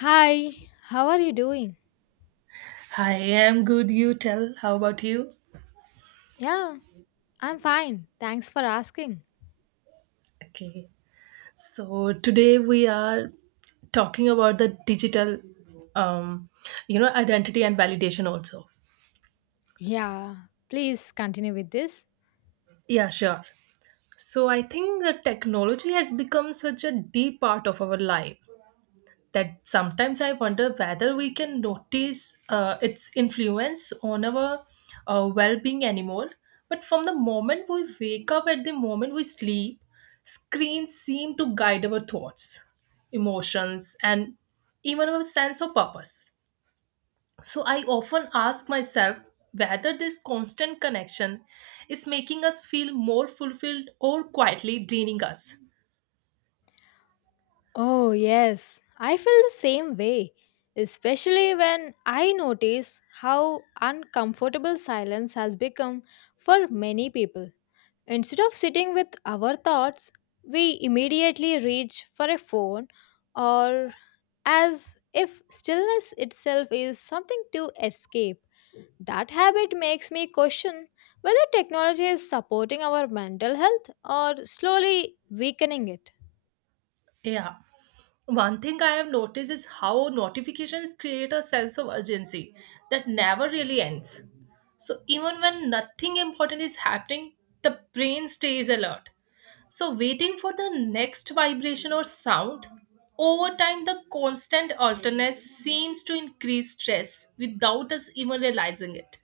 Hi, how are you doing? I am good, you tell. How about you? Yeah, I'm fine. Thanks for asking. Okay. So today we are talking about the digital um identity and validation also. Yeah, please continue with this. Yeah, sure. So I think the technology has become such a deep part of our life that sometimes I wonder whether we can notice its influence on our well being anymore. But from the moment we wake up at the moment we sleep, screens seem to guide our thoughts, emotions, and even our sense of purpose. So I often ask myself whether this constant connection is making us feel more fulfilled or quietly draining us. Oh, yes, I feel the same way, especially when I notice how uncomfortable silence has become for many people. Instead of sitting with our thoughts, we immediately reach for a phone or as if stillness itself is something to escape. That habit makes me question whether technology is supporting our mental health or slowly weakening it. Yeah. One thing I have noticed is how notifications create a sense of urgency that never really ends. So even when nothing important is happening, the brain stays alert. So waiting for the next vibration or sound, over time the constant alertness seems to increase stress without us even realizing it.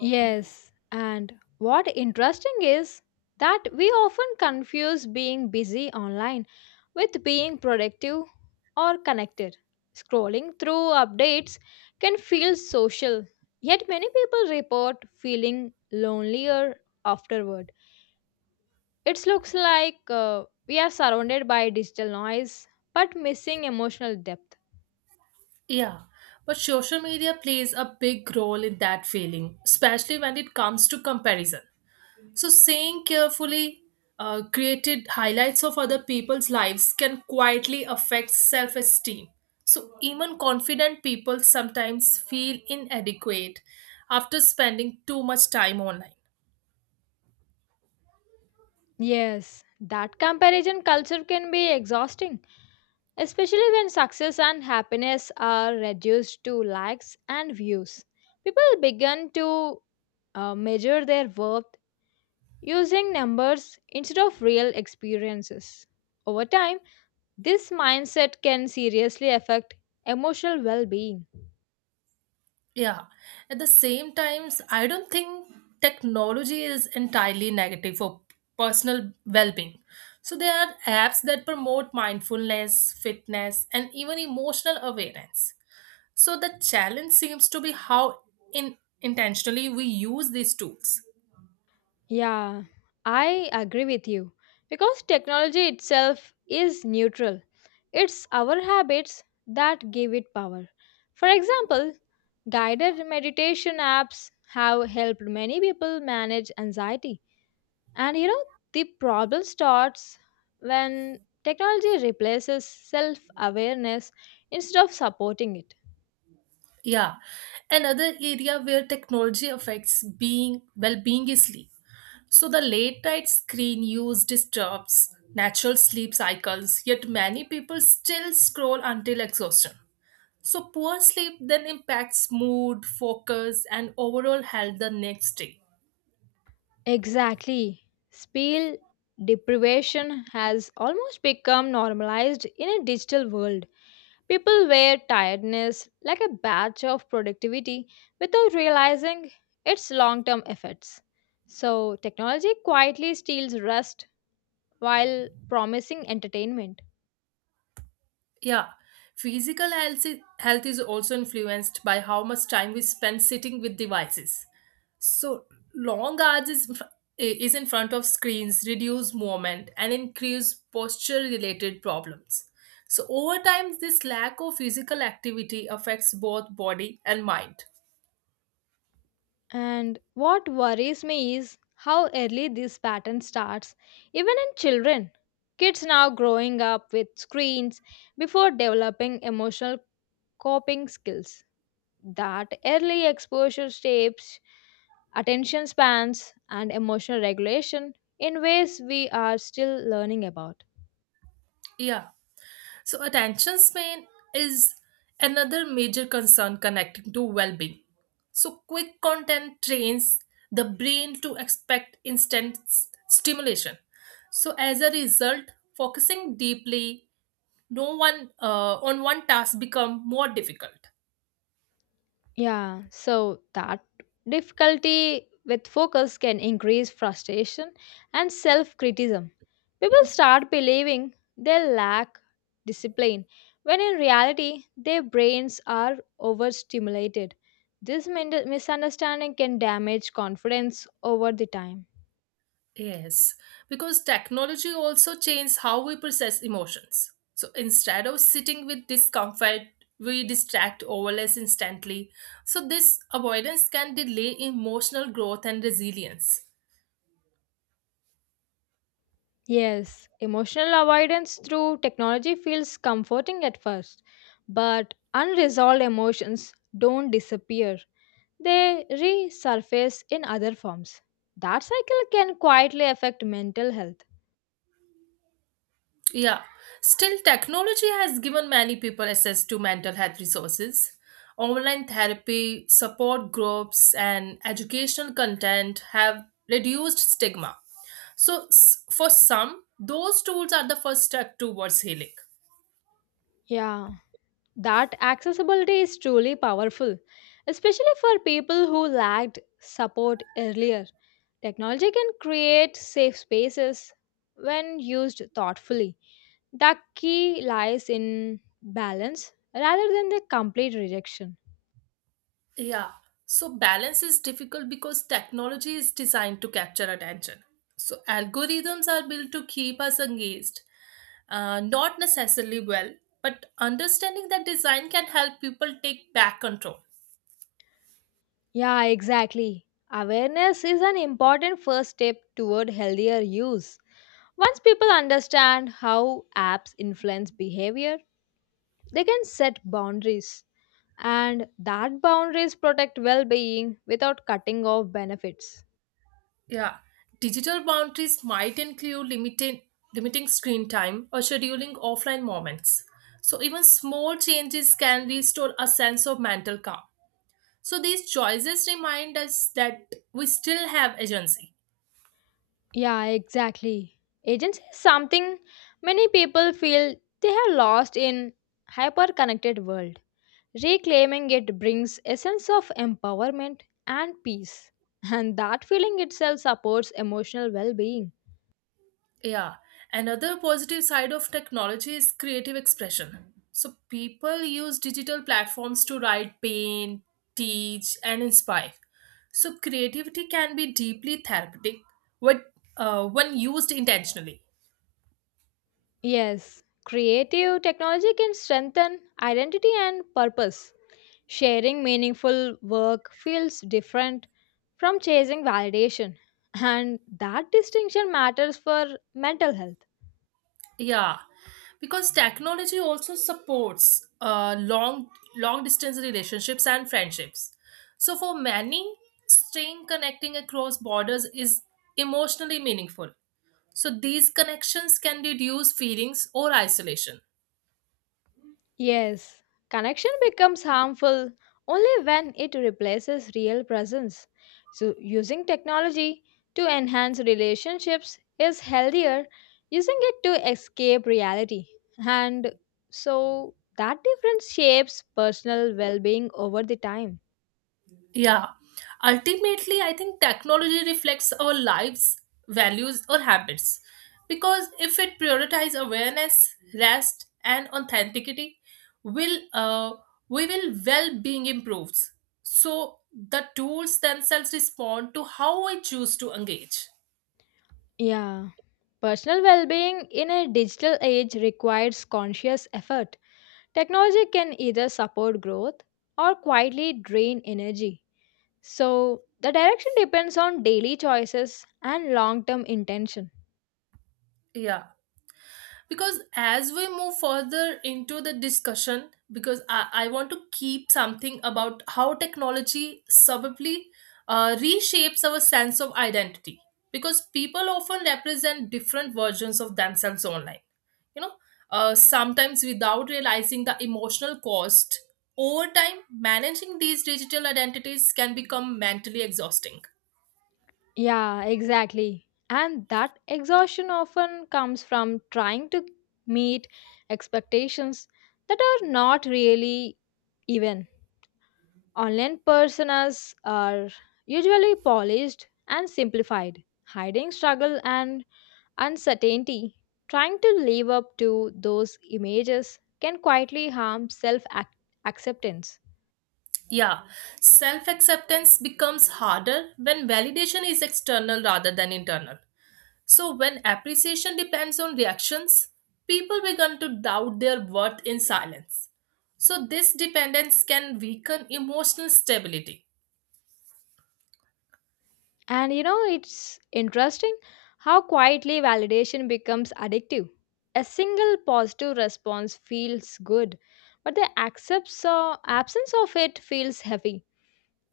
Yes, and what interesting is that we often confuse being busy online with being productive or connected. Scrolling through updates can feel social, yet, many people report feeling lonelier afterward. It looks like we are surrounded by digital noise but missing emotional depth. Yeah, but social media plays a big role in that feeling, especially when it comes to comparison. So, saying carefully created highlights of other people's lives can quietly affect self esteem. So, even confident people sometimes feel inadequate after spending too much time online. Yes, that comparison culture can be exhausting, especially when success and happiness are reduced to likes and views. People begin to measure their worth using numbers instead of real experiences. Over time, this mindset can seriously affect emotional well being. Yeah. At the same times, I don't think technology is entirely negative for personal well being. So, there are apps that promote mindfulness, fitness, and even emotional awareness. So the challenge seems to be how in intentionally we use these tools. Yeah, I agree with you. Because technology itself is neutral, it's our habits that give it power. For example, guided meditation apps have helped many people manage anxiety. And you know, the problem starts when technology replaces self awareness instead of supporting it. Yeah. Another area where technology affects being well-being is sleep. So the late night screen use disturbs natural sleep cycles, yet many people still scroll until exhaustion. So poor sleep then impacts mood, focus, and overall health the next day. Exactly. Spiel deprivation has almost become normalized in a digital world. People wear tiredness like a badge of productivity without realizing its long term effects. So, technology quietly steals rest while promising entertainment. Yeah, physical health is also influenced by how much time we spend sitting with devices. So long hours is, f- is in front of screens, reduce movement, and increase posture related problems. So over time, this lack of physical activity affects both body and mind. And what worries me is how early this pattern starts, even in children. Kids now growing up with screens before developing emotional coping skills that early exposure shapes attention spans and emotional regulation in ways we are still learning about. Yeah. So, attention span is another major concern connecting to well being. So, quick content trains the brain to expect instant stimulation. So, as a result, focusing deeply no one on one task become more difficult. Yeah, so that difficulty with focus can increase frustration and self criticism. People start believing they lack discipline when in reality their brains are overstimulated. This misunderstanding can damage confidence over the time. Yes, because technology also changes how we process emotions. So instead of sitting with discomfort, we distract overless instantly. So this avoidance can delay emotional growth and resilience. Yes, emotional avoidance through technology feels comforting at first, but unresolved emotions don't disappear. They resurface in other forms. That cycle can quietly affect mental health. Yeah, still, technology has given many people access to mental health resources. Online therapy, support groups, and educational content have reduced stigma. So, for some, those tools are the first step towards healing. Yeah, that accessibility is truly powerful, especially for people who lacked support earlier. Technology can create safe spaces when used thoughtfully. The key lies in balance rather than the complete rejection. Yeah. So balance is difficult because technology is designed to capture attention. So algorithms are built to keep us engaged, not necessarily well, but understanding that design can help people take back control. Yeah, exactly. Awareness is an important first step toward healthier use. Once people understand how apps influence behavior, they can set boundaries, and that boundaries protect well being without cutting off benefits. Yeah. Digital boundaries might include limiting screen time or scheduling offline moments. So even small changes can restore a sense of mental calm. So these choices remind us that we still have agency. Yeah, exactly. Agency is something many people feel they have lost in hyper connected world. Reclaiming it brings a sense of empowerment and peace, and that feeling itself supports emotional well-being. Yeah. Another positive side of technology is creative expression. So people use digital platforms to write, paint, teach, and inspire. So creativity can be deeply therapeutic when, when used intentionally. Yes, creative technology can strengthen identity and purpose. Sharing meaningful work feels different from chasing validation, and that distinction matters for mental health. Yeah, because technology also supports long distance relationships and friendships. So for many, staying connecting across borders is emotionally meaningful. So these connections can reduce feelings or isolation. Yes, connection becomes harmful only when it replaces real presence. So, using technology to enhance relationships is healthier, using it to escape reality. And so, that difference shapes personal well being over the time. Yeah. Ultimately, I think technology reflects our lives, values, or habits. Because if it prioritizes awareness, rest, and authenticity, will we will well-being improves. So the tools themselves respond to how I choose to engage. Yeah. Personal well being in a digital age requires conscious effort. Technology can either support growth or quietly drain energy. So the direction depends on daily choices and long term intention. Yeah, because as we move further into the discussion, I want to keep something about how technology subtly reshapes our sense of identity, because people often represent different versions of themselves online, you know sometimes without realizing the emotional cost. Over time managing these digital identities can become mentally exhausting. Yeah, exactly. And that exhaustion often comes from trying to meet expectations that are not really even. Online personas are usually polished and simplified, hiding struggle and uncertainty. Trying to live up to those images can quietly harm self acceptance. Yeah, self acceptance becomes harder when validation is external rather than internal. So, when appreciation depends on reactions, people begin to doubt their worth in silence. So, this dependence can weaken emotional stability. And you know, it's interesting how quietly validation becomes addictive. A single positive response feels good, but the accepts or absence of it feels heavy.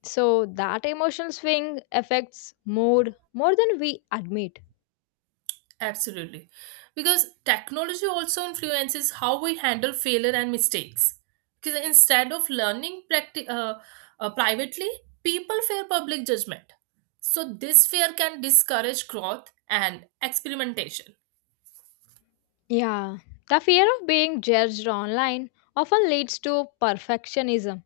So that emotional swing affects mood more than we admit. Absolutely. Because technology also influences how we handle failure and mistakes. Because instead of learning privately, people fear public judgment. So, this fear can discourage growth and experimentation. Yeah, the fear of being judged online often leads to perfectionism.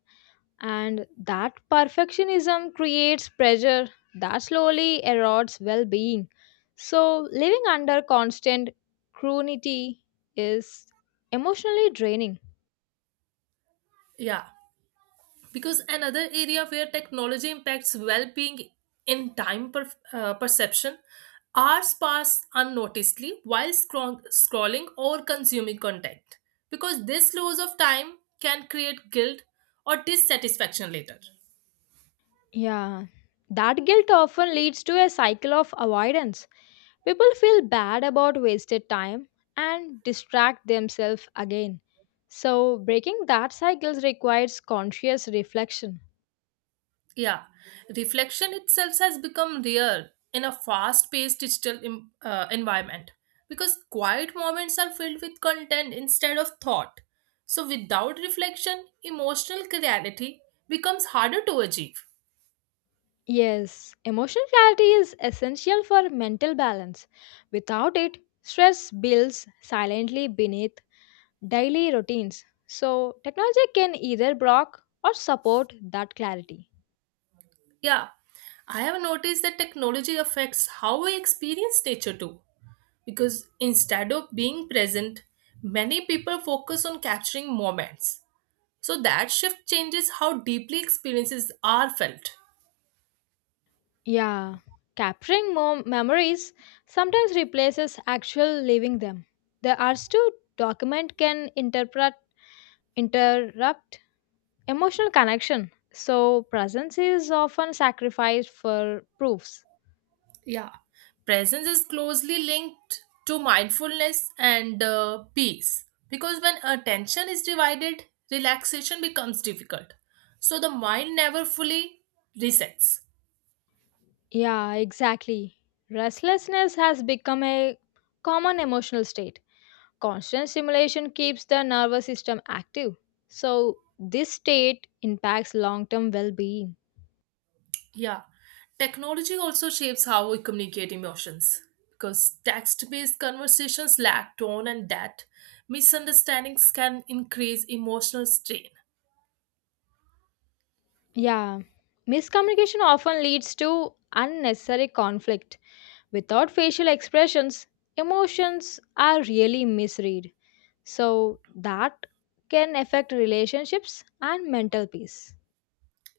And that perfectionism creates pressure that slowly erodes well being. So, living under constant scrutiny is emotionally draining. Yeah, because another area where technology impacts well-being in perception, hours pass unnoticedly while scrolling or consuming content, because this loss of time can create guilt or dissatisfaction later. Yeah, that guilt often leads to a cycle of avoidance. People feel bad about wasted time and distract themselves again. So, breaking that cycle requires conscious reflection. Yeah, reflection itself has become rare in a fast paced digital environment, because quiet moments are filled with content instead of thought. So, without reflection, emotional clarity becomes harder to achieve. Yes, emotional clarity is essential for mental balance. Without it, stress builds silently beneath daily routines. So, technology can either block or support that clarity. Yeah, I have noticed that technology affects how we experience nature too, because instead of being present, many people focus on capturing moments. So, that shift changes how deeply experiences are felt. Yeah, capturing memories sometimes replaces actual living them. The arts to document can interpret interrupt emotional connection. So, presence is often sacrificed for proofs. Yeah, presence is closely linked to mindfulness and peace, because when attention is divided, relaxation becomes difficult. So the mind never fully resets. Yeah, exactly. Restlessness has become a common emotional state. Constant stimulation keeps the nervous system active. So, this state impacts long term well being. Yeah, technology also shapes how we communicate emotions because text based conversations lack tone and depth. Misunderstandings can increase emotional strain. Yeah, miscommunication often leads to unnecessary conflict. Without facial expressions, emotions are really misread. So, that can affect relationships and mental peace.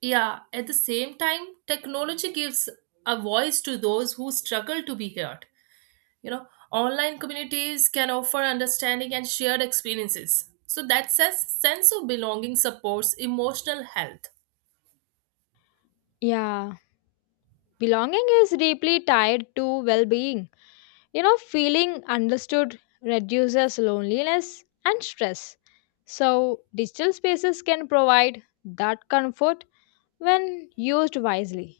Yeah, at the same time, technology gives a voice to those who struggle to be heard. Online communities can offer understanding and shared experiences, so that says sense of belonging supports emotional health. Yeah, belonging is deeply tied to well being. You know, feeling understood reduces loneliness and stress. So, digital spaces can provide that comfort when used wisely.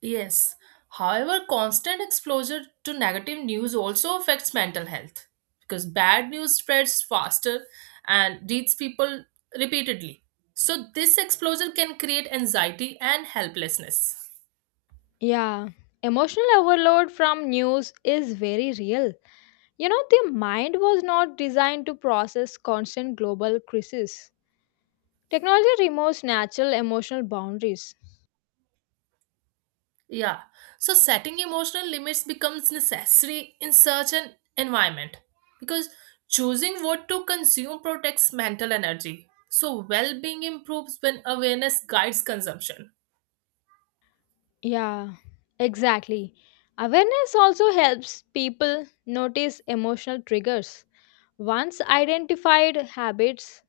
Yes, however constant exposure to negative news also affects mental health, because bad news spreads faster and reaches people repeatedly, so this exposure can create anxiety and helplessness. Yeah, emotional overload from news is very real. You know, the mind was not designed to process constant global crises. Technology removes natural emotional boundaries. Yeah. So setting emotional limits becomes necessary in such an environment, because choosing what to consume protects mental energy. So well-being improves when awareness guides consumption. Yeah, exactly. Awareness also helps people notice emotional triggers. Once identified, habits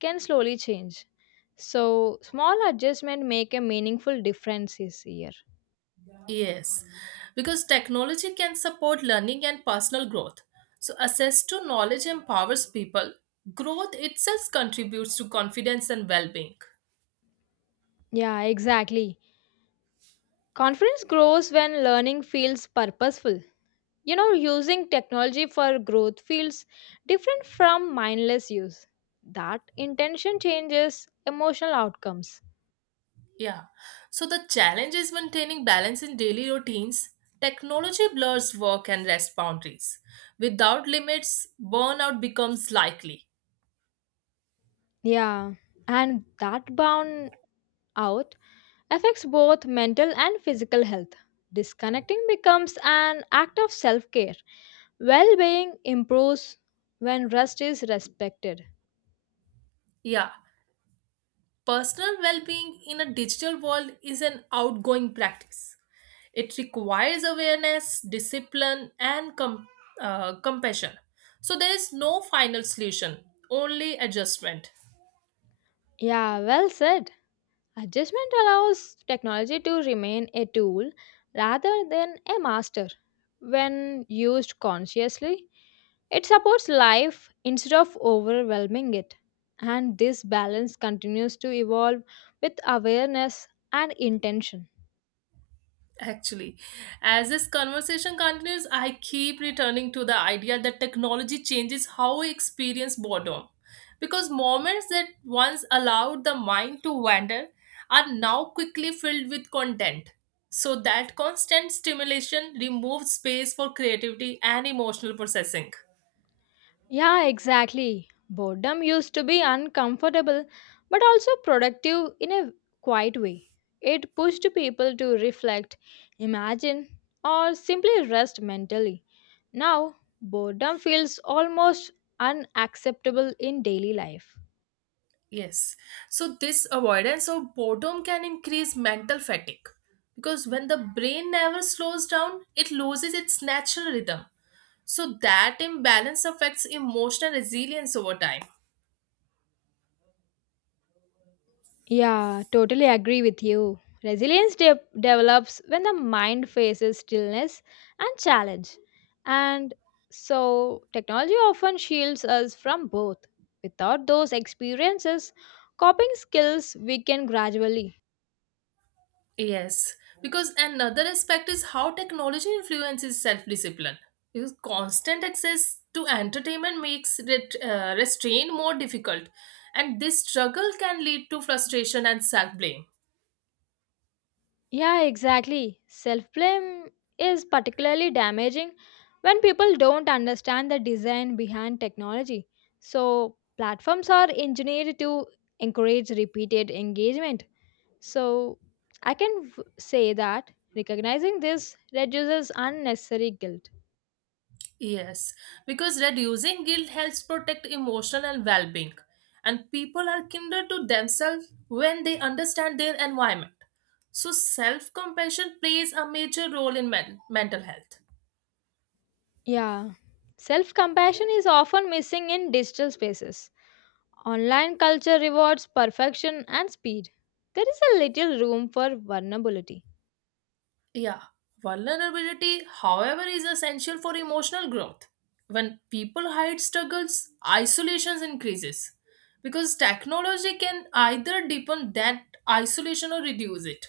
can slowly change. So, small adjustment make a meaningful difference this year. Yes. Because technology can support learning and personal growth. So access to knowledge empowers people. Growth itself contributes to confidence and well-being. Yeah, exactly. Confidence grows when learning feels purposeful. You know, using technology for growth feels different from mindless use. That intention changes emotional outcomes. Yeah. So the challenge is maintaining balance in daily routines. Technology blurs work and rest boundaries. Without limits, burnout becomes likely. Yeah, and that bound out affects both mental and physical health. Disconnecting becomes an act of self care. Well being improves when rest is respected. Yeah. Personal well being in a digital world is an outgoing practice. It requires awareness, discipline, and compassion. So there is no final solution, only adjustment. Yeah, well said. Adjustment allows technology to remain a tool rather than a master when used consciously. It supports life instead of overwhelming it. And this balance continues to evolve with awareness and intention. Actually, as this conversation continues, I keep returning to the idea that technology changes how we experience boredom. Because moments that once allowed the mind to wander are now quickly filled with content. So that constant stimulation removes space for creativity and emotional processing. Yeah, exactly. Boredom used to be uncomfortable but also productive in a quiet way. It pushed people to reflect, imagine, or simply rest mentally. Now, boredom feels almost unacceptable in daily life. Yes. So, this avoidance of boredom can increase mental fatigue, because when the brain never slows down, it loses its natural rhythm. So that imbalance affects emotional resilience over time. Yeah, totally agree with you. Resilience develops when the mind faces stillness and challenge. And so, technology often shields us from both. Without those experiences, coping skills weaken gradually. Yes, because another aspect is how technology influences self discipline. Because constant access to entertainment makes restraint more difficult, and this struggle can lead to frustration and self blame. Yeah, exactly. Self blame is particularly damaging when people don't understand the design behind technology. So, platforms are engineered to encourage repeated engagement. So I can say that recognizing this reduces unnecessary guilt. Yes, because reducing guilt helps protect emotional and well being, and people are kinder to themselves when they understand their environment. So, self compassion plays a major role in mental health. Yeah. Self compassion is often missing in digital spaces. Online culture rewards perfection and speed. There is a little room for vulnerability. Yeah, vulnerability, however, is essential for emotional growth. When people hide struggles, isolation increases, because technology can either deepen that isolation or reduce it.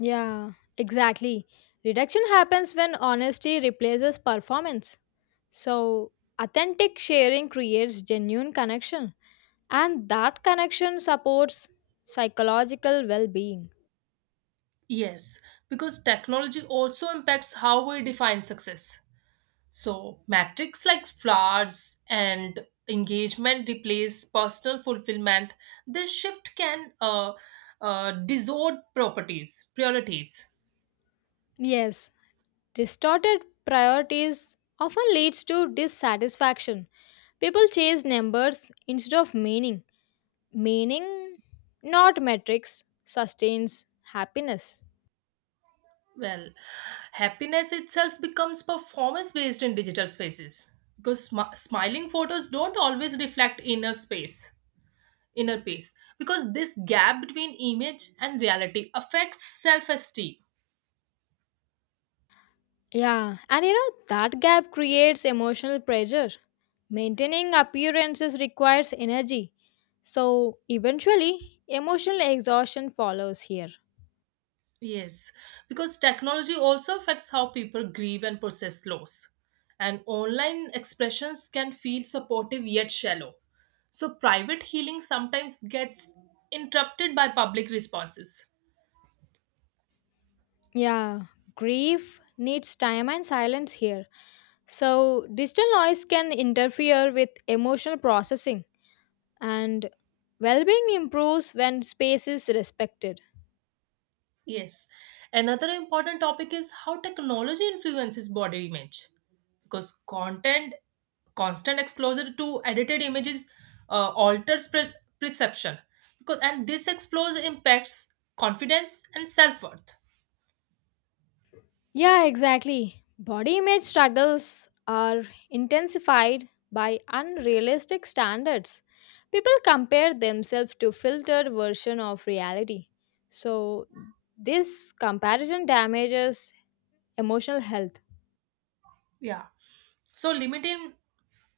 Yeah, exactly. Reduction happens when honesty replaces performance. So, authentic sharing creates genuine connection, and that connection supports psychological well being. Yes, because technology also impacts how we define success. So, metrics like flowers and engagement replace personal fulfillment. This shift can distort properties, priorities. Yes, distorted priorities often leads to dissatisfaction. People chase numbers instead of meaning. Meaning, not metrics, sustains happiness. Well, happiness itself becomes performance based in digital spaces, because smiling photos don't always reflect inner peace, because this gap between image and reality affects self esteem. Yeah, and you know that gap creates emotional pressure. Maintaining appearances requires energy. So, eventually, emotional exhaustion follows here. Yes, because technology also affects how people grieve and process loss. And online expressions can feel supportive yet shallow. So private healing sometimes gets interrupted by public responses. Yeah, grief needs time and silence here. So, digital noise can interfere with emotional processing, and well being improves when space is respected. Yes. Another important topic is how technology influences body image. Because constant exposure to edited images alters perception. Because and this exposure impacts confidence and self-worth. Yeah, exactly. Body image struggles are intensified by unrealistic standards. People compare themselves to filtered version of reality. So, this comparison damages emotional health. Yeah. So limiting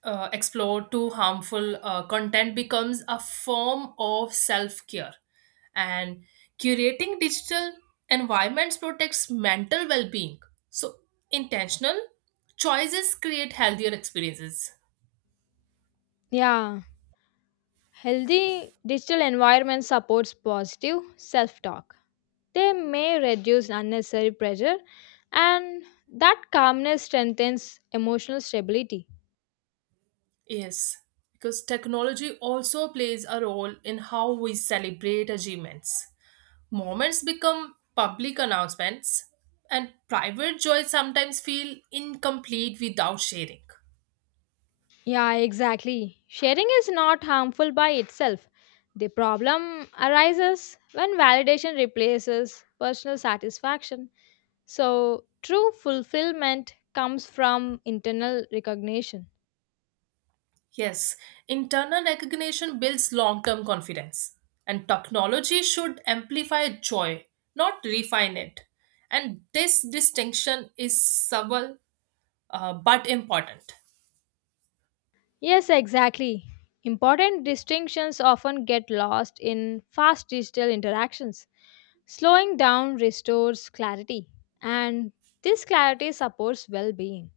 explore to harmful content becomes a form of self care, and curating digital environments protects mental well being. So intentional choices create healthier experiences. Yeah, healthy digital environment supports positive self-talk. They may reduce unnecessary pressure, and that calmness strengthens emotional stability. Yes, because technology also plays a role in how we celebrate achievements. Moments become public announcements, and private joys sometimes feel incomplete without sharing. Yeah, exactly. Sharing is not harmful by itself. The problem arises when validation replaces personal satisfaction. So, true fulfillment comes from internal recognition. Yes, internal recognition builds long term confidence, and technology should amplify joy, not refine it. And this distinction is subtle but important. Yes, exactly. Important distinctions often get lost in fast digital interactions. Slowing down restores clarity, and this clarity supports well being.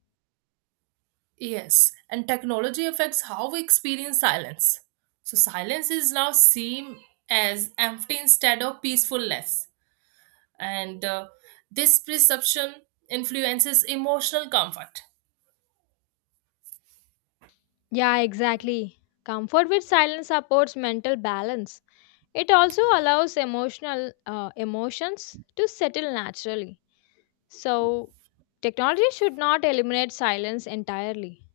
Yes, and technology affects how we experience silence. So, silence is now seen as empty instead of peacefulness, and this perception influences emotional comfort. Yeah, exactly. Comfort with silence supports mental balance. It also allows emotional emotions to settle naturally. So, technology should not eliminate silence entirely.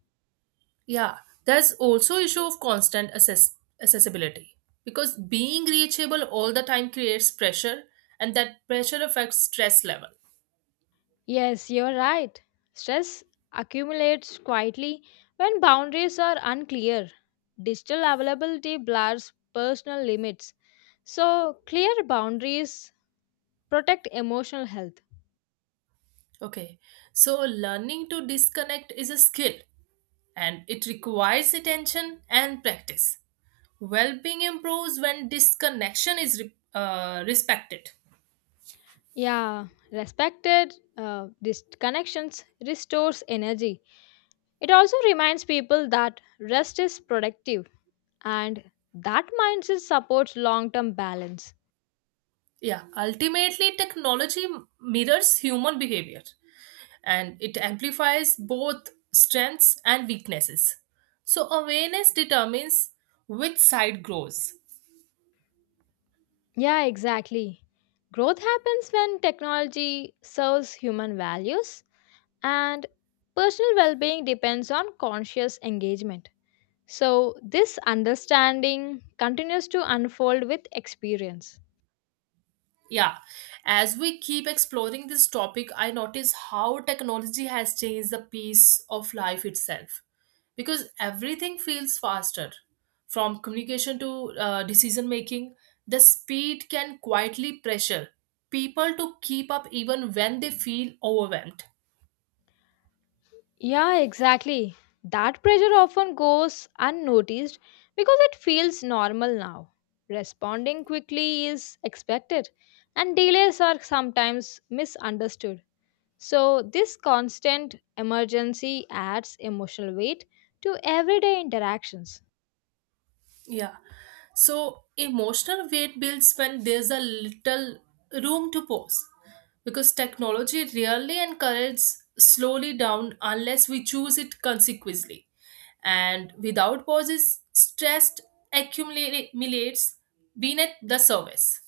Yeah, there's also issue of constant accessibility, because being reachable all the time creates pressure and that pressure affects stress level. Yes, you're right. Stress accumulates quietly when boundaries are unclear. Digital availability blurs personal limits. So, clear boundaries protect emotional health. Okay. So learning to disconnect is a skill and it requires attention and practice. Well-being improves when disconnection is respected. Yeah, respected connections restores energy. It also reminds people that rest is productive and that mindset supports long term balance. Yeah, ultimately technology mirrors human behavior and it amplifies both strengths and weaknesses. So, awareness determines which side grows. Yeah, exactly. Growth happens when technology serves human values and personal well being depends on conscious engagement. So, this understanding continues to unfold with experience. Yeah, as we keep exploring this topic, I notice how technology has changed the pace of life itself, because everything feels faster from communication to decision making. The speed can quietly pressure people to keep up even when they feel overwhelmed. Yeah, exactly. That pressure often goes unnoticed because it feels normal now. Responding quickly is expected, and delays are sometimes misunderstood. So, this constant emergency adds emotional weight to everyday interactions. Yeah. So emotional weight builds when there's a little room to pause, because technology rarely encourages slowly down unless we choose it consequently. And without pauses, stress accumulates beneath the surface.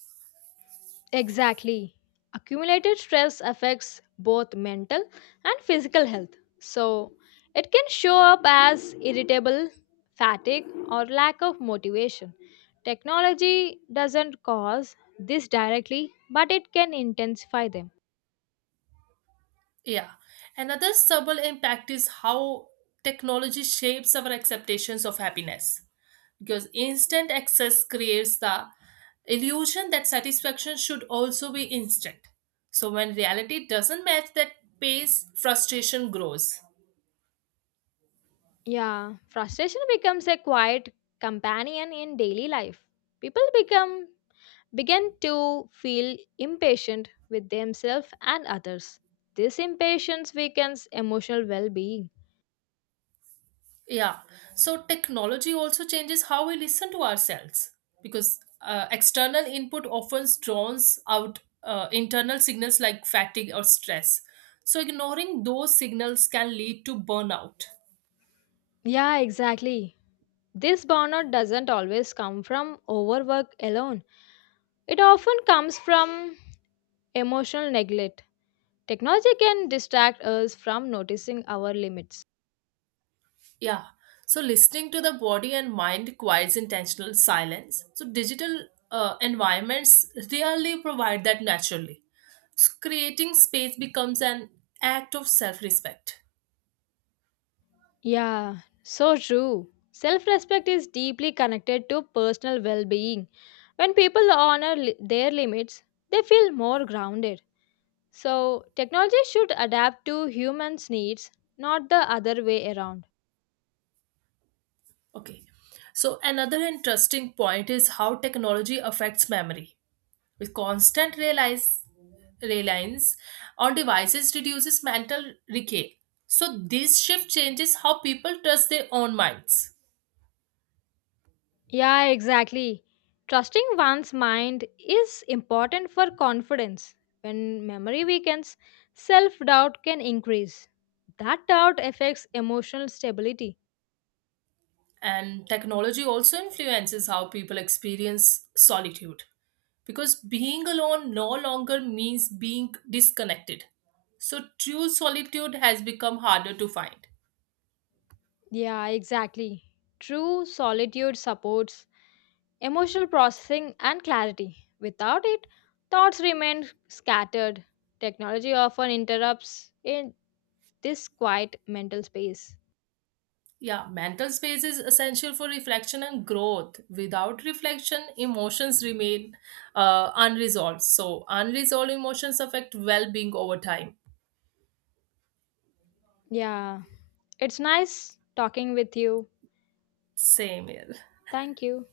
Exactly. Accumulated stress affects both mental and physical health. So, it can show up as irritable, fatigue, or lack of motivation. Technology doesn't cause this directly, but it can intensify them. Yeah. Another subtle impact is how technology shapes our expectations of happiness, because instant access creates the illusion that satisfaction should also be instant. So when reality doesn't match that pace, frustration grows. Yeah, frustration becomes a quiet companion in daily life. People become began to feel impatient with themselves and others. This impatience weakens emotional well being. Yeah. So technology also changes how we listen to ourselves, because external input often drowns out internal signals like fatigue or stress. So ignoring those signals can lead to burnout. Yeah, exactly. This burnout doesn't always come from overwork alone, it often comes from emotional neglect. Technology can distract us from noticing our limits. Yeah. So listening to the body and mind requires intentional silence. So digital environments rarely provide that naturally. So creating space becomes an act of self-respect. Yeah, so true. Self respect is deeply connected to personal well being. When people honor their limits, they feel more grounded. So, technology should adapt to humans' needs, not the other way around. Okay. So another interesting point is how technology affects memory. With constant realize reliance on devices reduces mental decay. So this shift changes how people trust their own minds. Yeah, exactly. Trusting one's mind is important for confidence. When memory weakens, self doubt can increase. That doubt affects emotional stability. And technology also influences how people experience solitude, because being alone no longer means being disconnected. So, true solitude has become harder to find. Yeah, exactly. True solitude supports emotional processing and clarity. Without it, thoughts remain scattered. Technology often interrupts in this quiet mental space. Yeah, mental space is essential for reflection and growth. Without reflection, emotions remain unresolved. So, unresolved emotions affect well being over time. Yeah, it's nice talking with you. Same here. Thank you.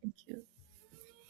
Thank you.